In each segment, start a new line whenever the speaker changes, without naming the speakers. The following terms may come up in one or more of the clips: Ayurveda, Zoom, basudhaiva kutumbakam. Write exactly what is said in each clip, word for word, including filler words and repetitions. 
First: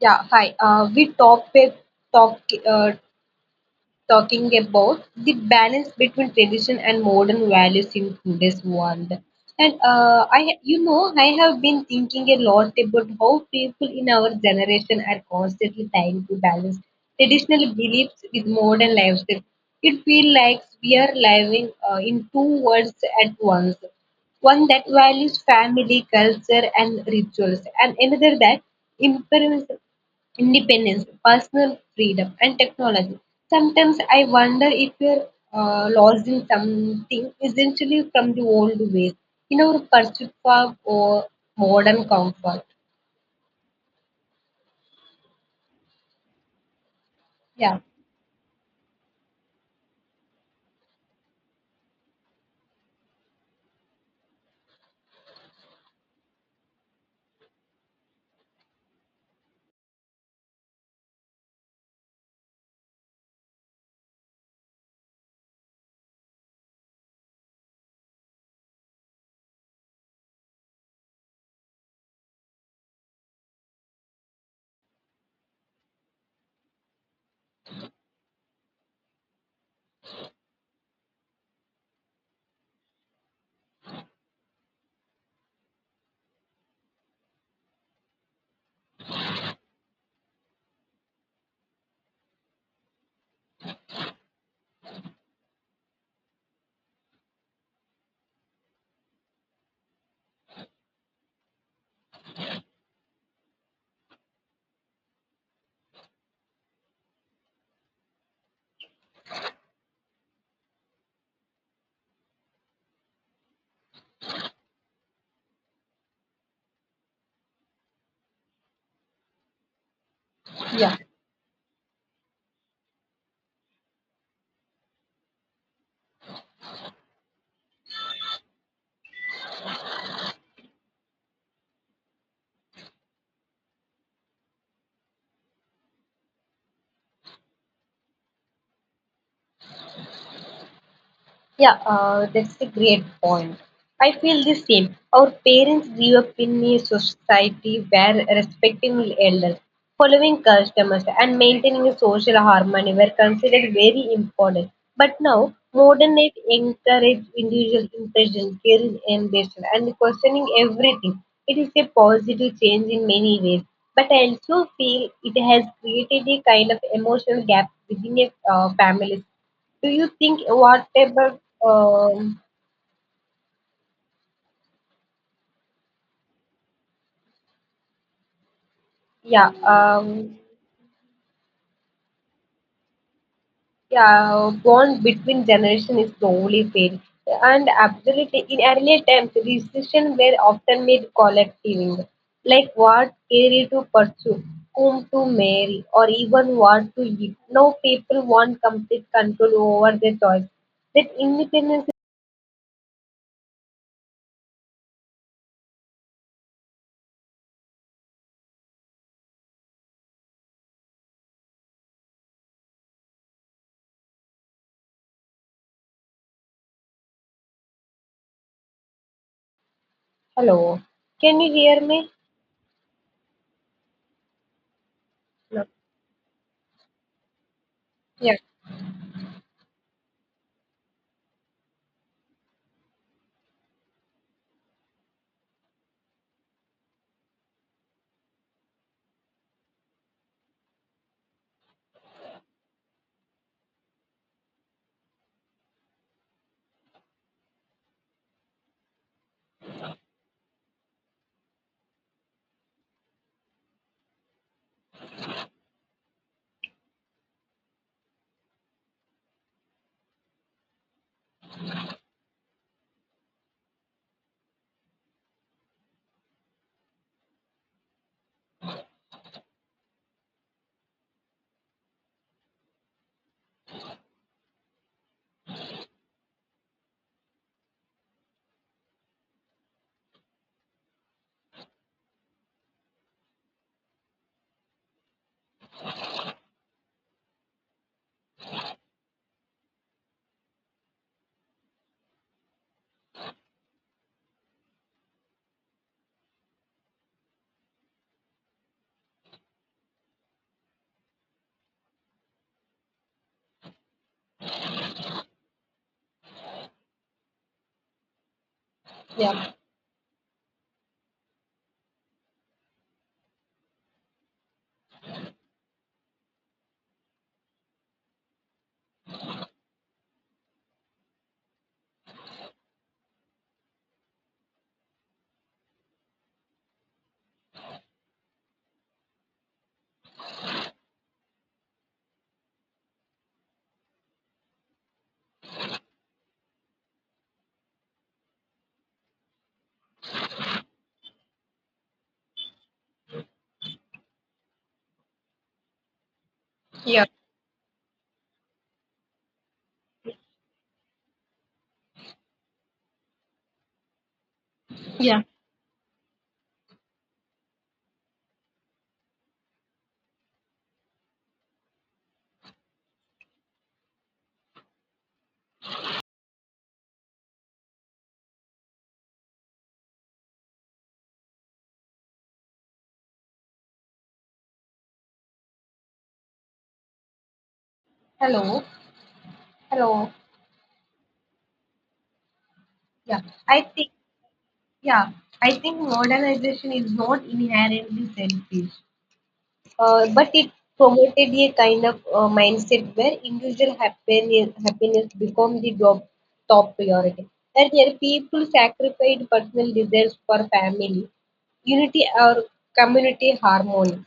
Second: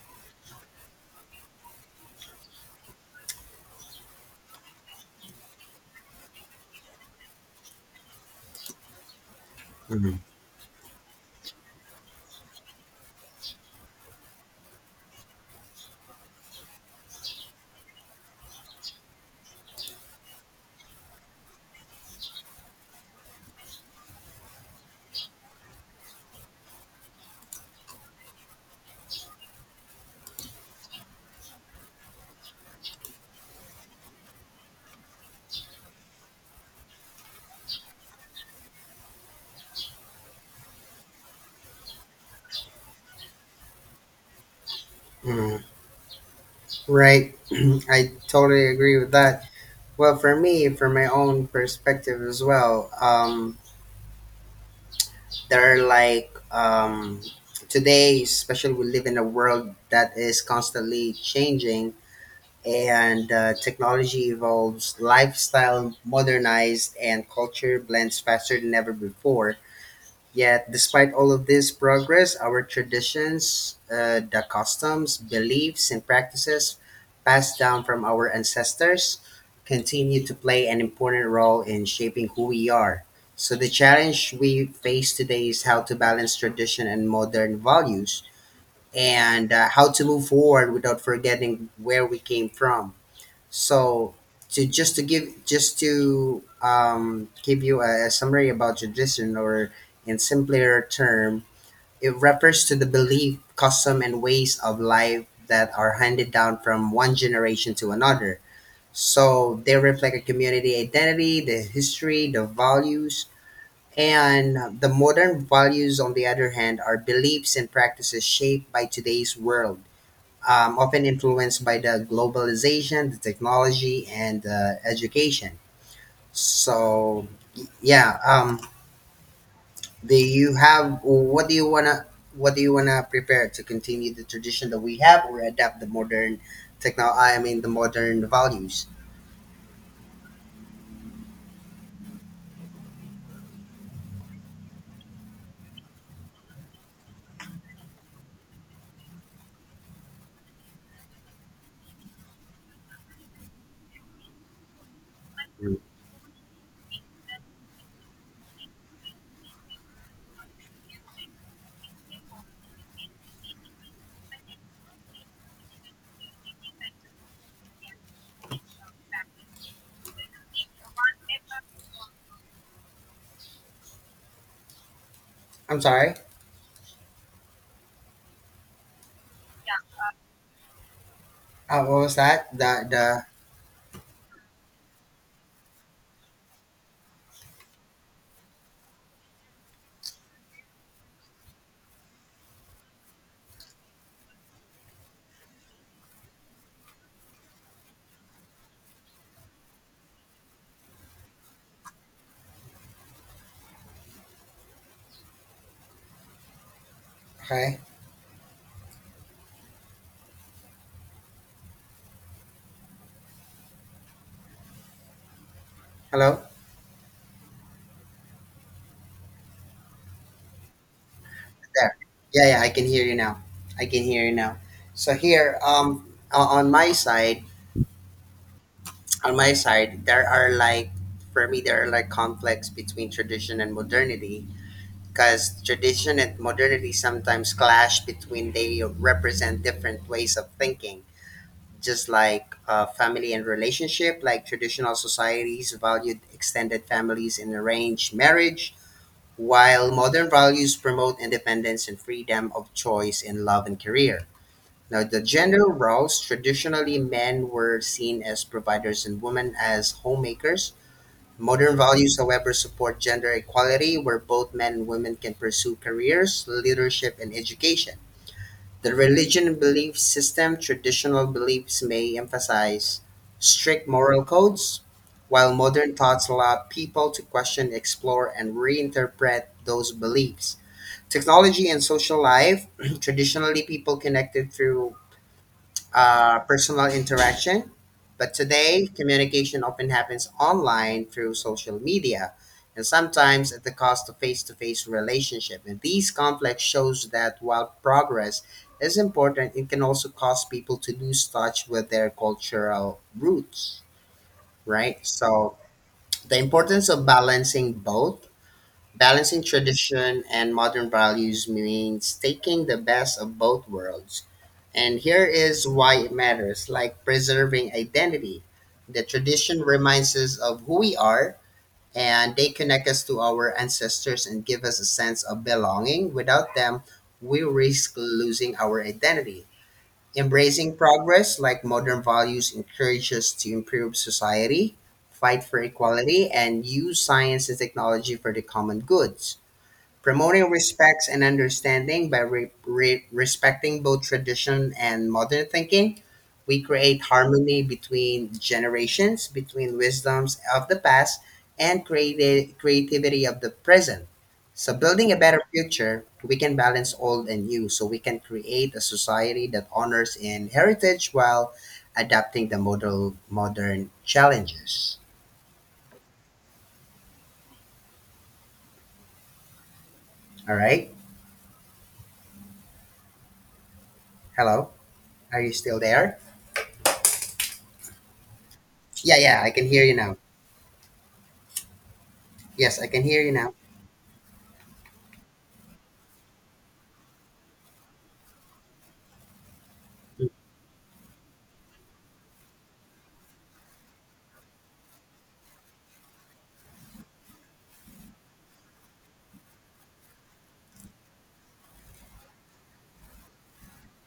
Yeah, hi. Uh, we talk with talk uh, talking about the balance between tradition and modern values in today's world. And
Mm,
uh, I, ha- you know, I have been thinking a lot about how people in our generation are constantly trying to balance traditional beliefs with modern lifestyle. It feels like we are living uh, in two worlds at once, one that values family, culture, and rituals, and another that imperils independence, personal freedom, and technology. Sometimes I wonder if we're uh, lost in something essentially from the old ways in our pursuit for uh, modern comfort.
mm, Right.
Yeah,
I totally agree with that. Well, for me, from my own perspective as well, um, there are like um, today, especially we live in a world that is constantly changing and uh, technology evolves, lifestyle modernized, and culture blends faster than ever before. Yet, despite all of this progress, our traditions, uh, the customs, beliefs, and practices passed down from our ancestors continue to play an important role in shaping who we are. So, the challenge we face today is how to balance tradition and modern values and uh, how to move forward without forgetting where we came from. So, to just to give just to um, give you a, a summary about tradition, or in simpler term, it refers to the belief, custom, and ways of life that are handed down from one generation to another. So they reflect a community identity, the history, the values, and the modern values. On the other hand, are beliefs and practices shaped by today's world um,
yeah.
often influenced by the globalization, the technology, and uh, education. So, y- yeah. Um, do you have what do you wanna what do you wanna prepare to continue the tradition that we have, or adapt the modern techno? I mean, the modern values.
Yeah, uh, that's a great point. I feel the same. Our parents grew up in a society where respecting elders, following customers, and maintaining a social harmony were considered very important. But now,
Mm.
modern life encourages individual intention, caring ambition, and questioning everything. It is a positive change in many ways, but I also feel it has created a kind of emotional gap within a uh, family. Do you think whatever, um,
I'm sorry.
yeah, um,
Uh, what was that? The the
yeah, bond between generation is slowly fading? And absolutely, in earlier times, decisions were often made collectively, like what career to pursue, whom to marry, or even what to eat. Now people want complete control over their choice. That independence.
okay. Hello.
Hello, can you hear
There.
me?
Yeah, yeah. I can hear you now. I can hear you now. So here,
No.
um, o- on my side,
Yeah,
on my side, there are like for me there are like conflicts between tradition and modernity because tradition and modernity sometimes clash between they represent different ways of thinking, just like uh, family and relationship like traditional societies valued extended families and arranged marriage while modern values promote independence and freedom of choice in love and career. Now, the gender roles, traditionally men were seen as providers and women as homemakers. Modern values, however, support gender equality where both men and women can pursue careers, leadership, and education. The religion and belief system, traditional beliefs may emphasize strict moral codes, while modern thoughts allow people to question, explore, and reinterpret those beliefs. Technology and social life, traditionally, people connected through uh, personal interaction. But today, communication often happens online through social media and sometimes at the cost of face to face relationship. And these conflicts shows that while progress is important, it can also cause people to lose touch with their cultural roots, right? So the importance of balancing both. Balancing
yeah,
tradition and modern values means taking the best of both worlds. And here is why it matters, like preserving identity. The tradition reminds us of who we are, and they connect us to our ancestors and give us a sense of belonging. Without them, we risk losing our identity. Embracing progress, like modern values, encourage us to improve society, fight for equality, and use science and technology for the common good. Promoting respects and understanding by re- re- respecting both tradition and modern thinking, we create
yeah,
harmony between generations, between wisdoms of the past and creative- creativity of the present. So, building a
yeah.
better future, we can balance old and new so we can create a society that honors in heritage while adapting the model, modern challenges. All right. Hello. Are you still there?
Hello,
Yeah, yeah, I can hear you
hello.
now. Yes, I can hear
Yeah,
you now.
I think. Yeah, I think modernization is not inherently selfish, uh, but it promoted a kind of uh, mindset where individual happiness, happiness become the top, top priority. That there people sacrifice personal desires for family, unity or community harmony.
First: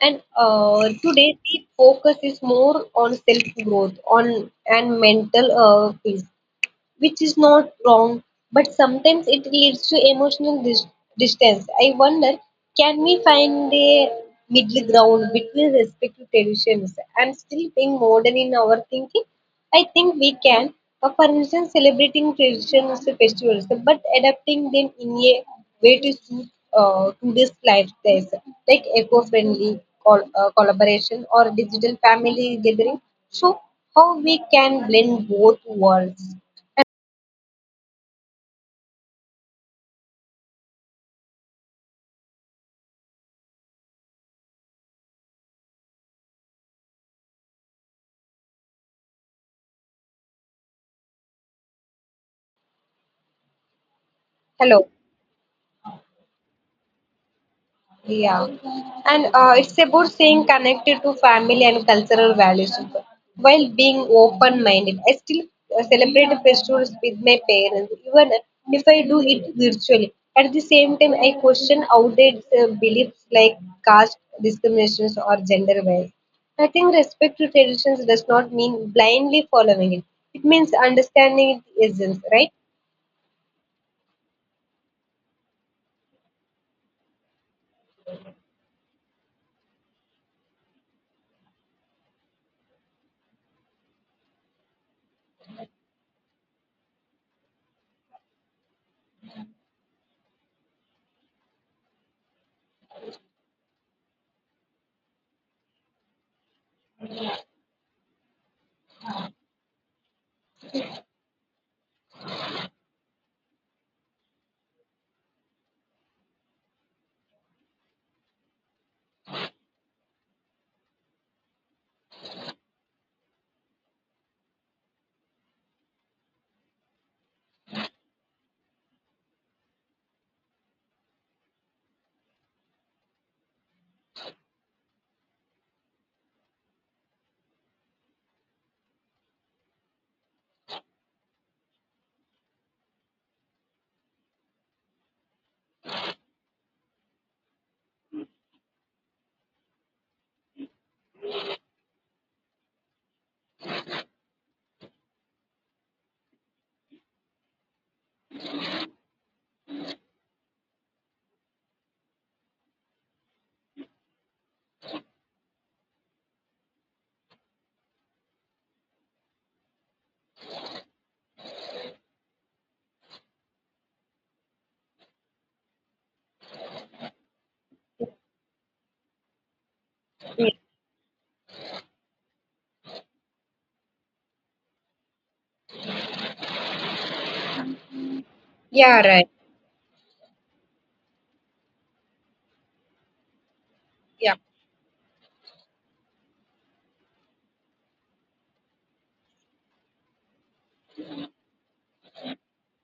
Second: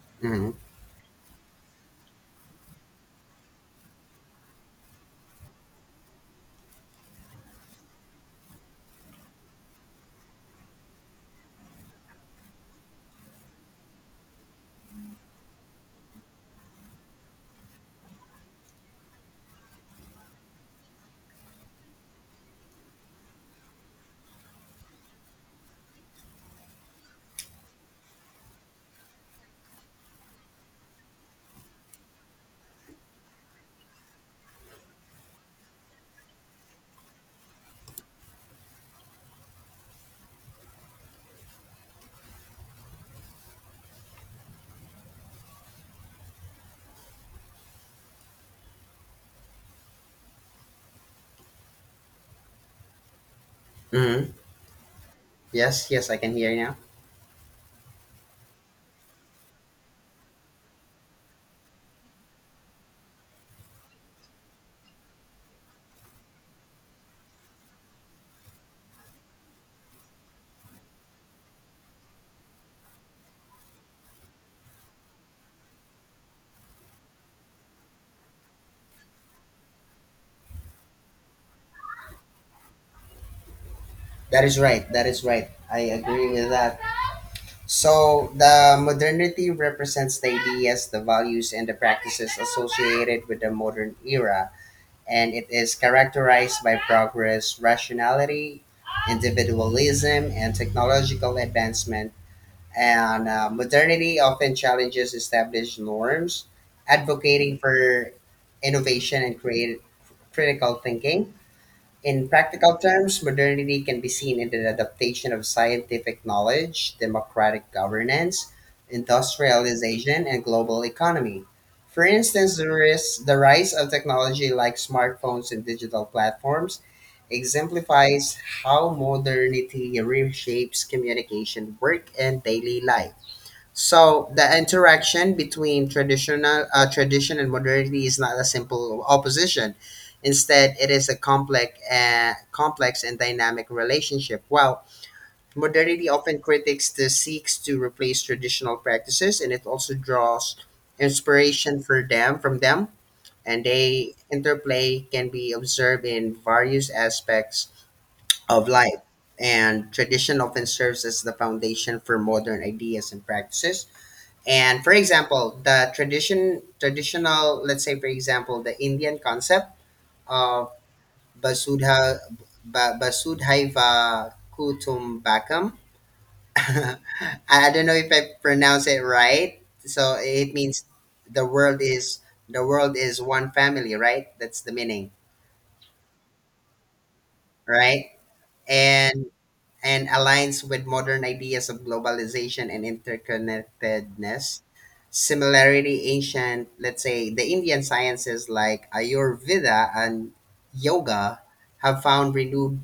And
Hmm.
uh, today the focus is more on self growth on and mental uh, peace, which is not wrong, but sometimes it leads to emotional dis- distance. I wonder, can we find a middle ground between respective traditions and still being modern in our thinking? I think we can. Uh, For instance, celebrating traditions and festivals, but adapting them in a way to suit uh, today's lifestyles, like eco-friendly col- uh, collaboration or digital family gathering. So, how we can blend both worlds?
Hmm.
Hello.
Yes, yes, I can hear you now.
Yeah. And uh, it's about staying connected to family and cultural values while being open minded. I still uh, celebrate festivals with my parents, even if I do it virtually. At the same time, I question outdated uh, beliefs like caste discriminations or gender bias. I think respect to traditions does not mean blindly following it, it means understanding its essence, right?
That is right. That is right. I agree with that. So the modernity represents the ideas, the values, and the practices associated with the modern era, and it is characterized by progress, rationality, individualism, and technological advancement. And uh, modernity often challenges established norms, advocating for innovation and create critical thinking. In practical terms, modernity can be seen in the adaptation of scientific knowledge, democratic governance, industrialization, and global economy. For instance, the, ris- the rise of technology like smartphones and digital platforms exemplifies how modernity reshapes communication, work, and daily life. So the interaction between traditional uh, tradition and modernity is not a simple opposition. Instead, it is a complex, uh, complex and dynamic relationship. While modernity often critics the seeks to replace traditional practices, and it also draws inspiration for them from them, and they interplay can be observed in various aspects of life. And tradition often serves as the foundation for modern ideas and practices and for example, the tradition traditional, let's say for example, the Indian concept of basudha ba, basudhaiva kutumbakam. I don't know if I pronounce it right. So it means the world is the world is one family, right? That's the meaning, right?
Yeah,
And
right.
and aligns with modern ideas of globalization and
Yeah.
interconnectedness. Similarly, ancient, let's say, the Indian sciences like Ayurveda and yoga have found renewed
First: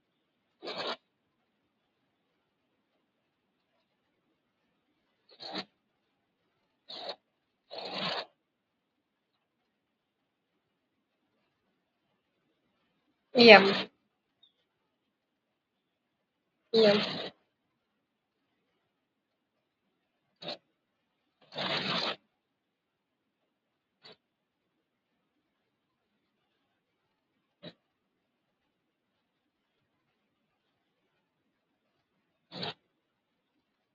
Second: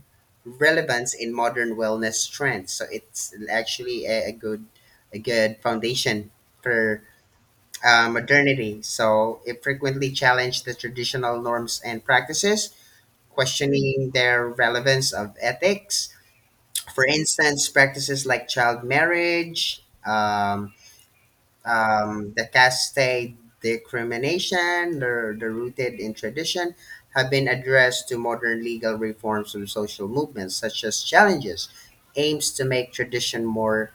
relevance in modern wellness trends. So it's actually a, a good, a good foundation for uh, modernity. So it frequently challenged the traditional norms and practices,
Yeah.
questioning their relevance of ethics. For
Yeah.
instance, practices like child marriage, um, um, the caste discrimination, they're, they're rooted in tradition, have been addressed to modern legal reforms and social movements, such as challenges, aims to make tradition more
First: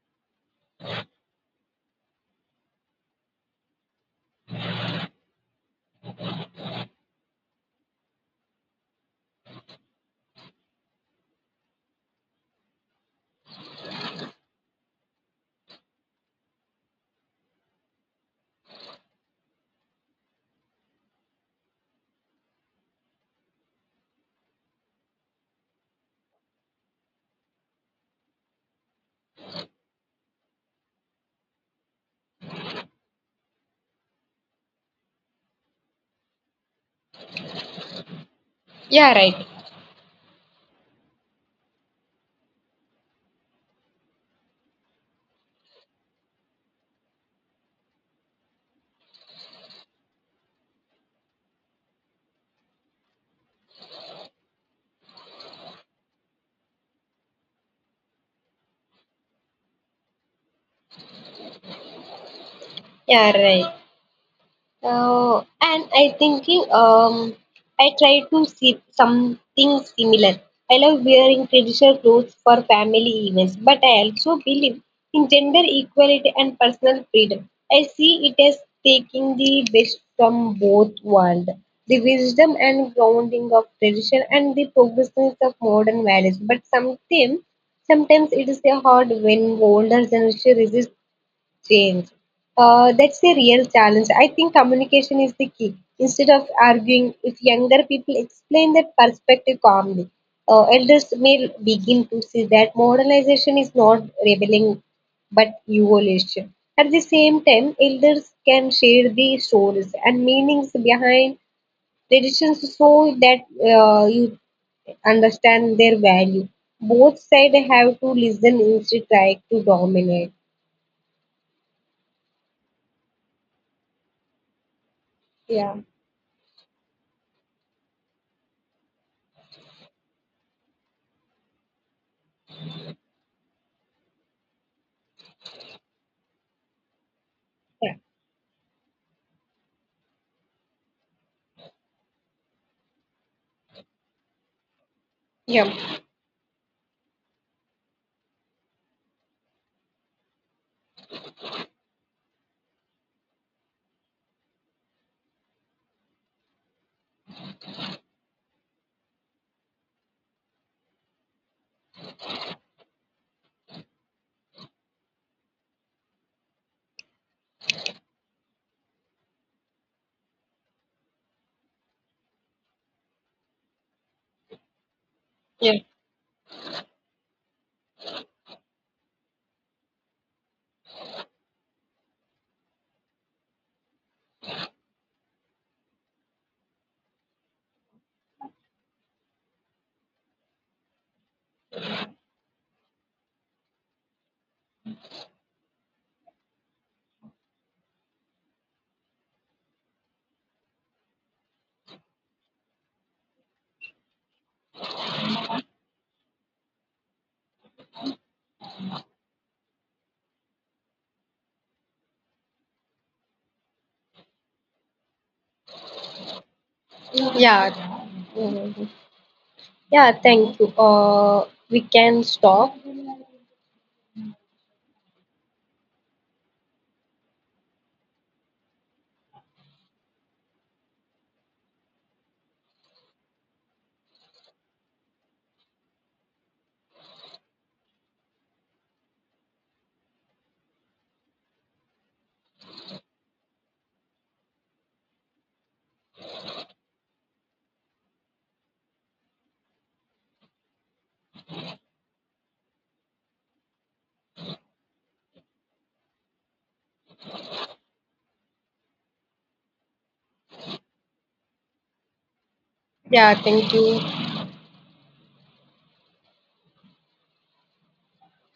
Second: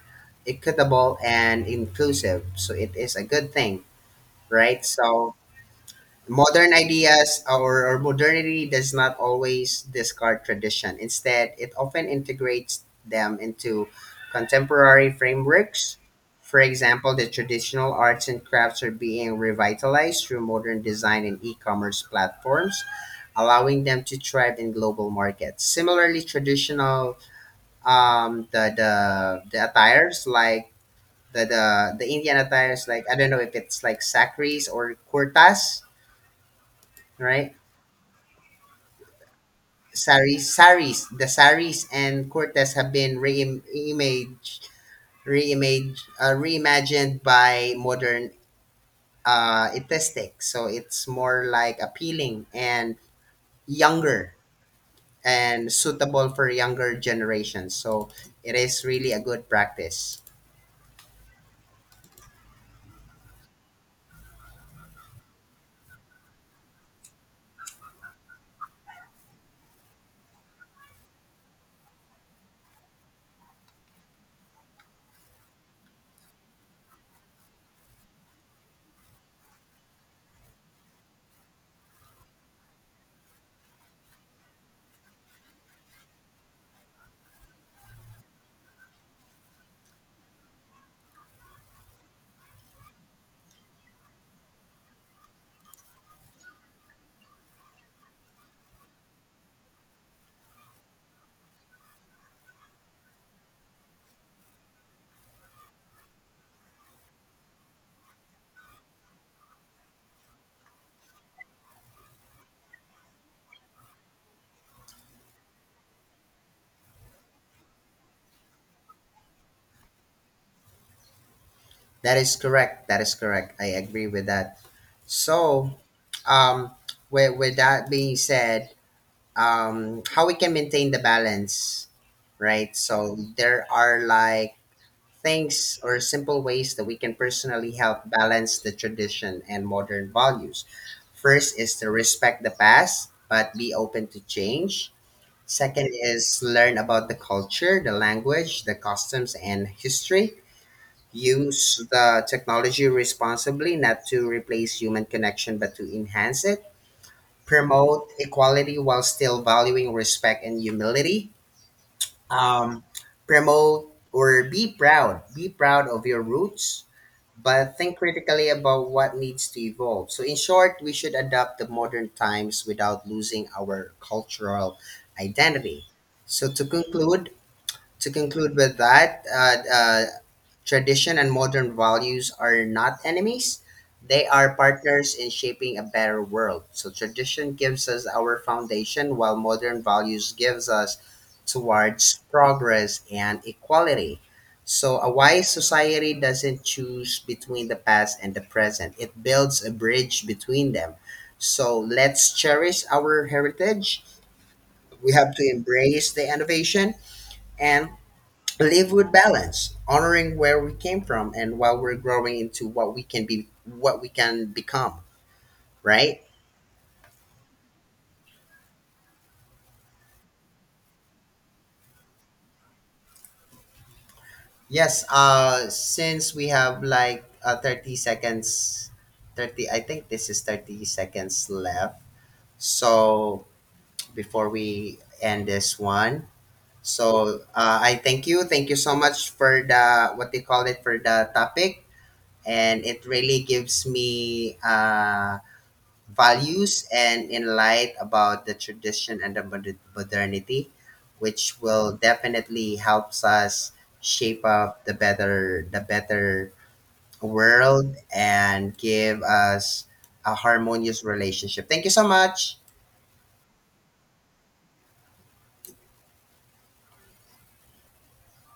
equitable and inclusive. So it is a good thing, right? So modern ideas or, or modernity does not always discard tradition. Instead, it often integrates them into contemporary frameworks. For example, the traditional arts and crafts are being revitalized through modern design and e commerce platforms, allowing them to thrive in global markets. Similarly, traditional um, the, the, the attires like the, the, the Indian attires, like I don't know if it's like sakris or kurtas, right?
Yeah, right.
saris, saris, the saris and Cortez have been reimaged, reimaged, uh, reimagined by modern uh, aesthetics. So it's more like appealing and younger and suitable for younger generations. So it is really a good practice.
Yeah, right. Uh, and I thinking um I try to see something similar. I love wearing traditional clothes for family events, but I also believe in gender equality and personal freedom. I see it as taking the best from both worlds, the wisdom and grounding of tradition and the progressiveness of modern values. But sometimes sometimes it is a hard when older generation resist change. Uh, that's the real challenge. I think communication is the key. Instead of arguing, if younger people explain their perspective calmly, uh, elders may begin to see that modernization is not rebelling but evolution. At the same time, elders can share the stories and meanings behind traditions so that uh, you understand their value. Both sides have to listen instead of trying to dominate.
That is correct. That is correct. I agree with that. So,
Yeah.
um, with, with that being said, um, how we can maintain the balance, right? So there are like things or simple ways that we can personally
Yeah.
help balance the tradition and modern values. First is to respect the past, but be open to change. Second
Yeah,
is learn about the culture, the language, the customs, and history. Use the technology responsibly, not to replace human connection, but to enhance it. Promote equality while still valuing respect and humility. Um, promote or Be proud Be proud of your roots, but think critically about what needs to evolve. So, in short, we should adapt the modern times without losing our cultural
yeah,
identity. So, to conclude, to conclude with that, uh, uh, tradition and modern values are not enemies. They are partners in shaping a better world. So tradition gives us our foundation, while modern values gives us towards progress and equality. So a wise society doesn't choose between the past and the present. It builds a bridge between them. So let's cherish our heritage. We have to embrace the innovation and live with balance, honoring where we came from and while we're growing into what we can be what we can become, right?
yeah. Mhm. Yeah, thank you. Uh, we can stop.
Yes, uh since we have like uh, thirty seconds, 30 I think this is thirty seconds left. So before we end this one, so uh, I thank you. Thank you so much for the what they call it for the topic and it really gives me uh values and in light about the tradition and the mod- modernity, which will definitely helps us shape up the better the better world and give us a harmonious relationship. Thank you so much.
Yeah, thank you.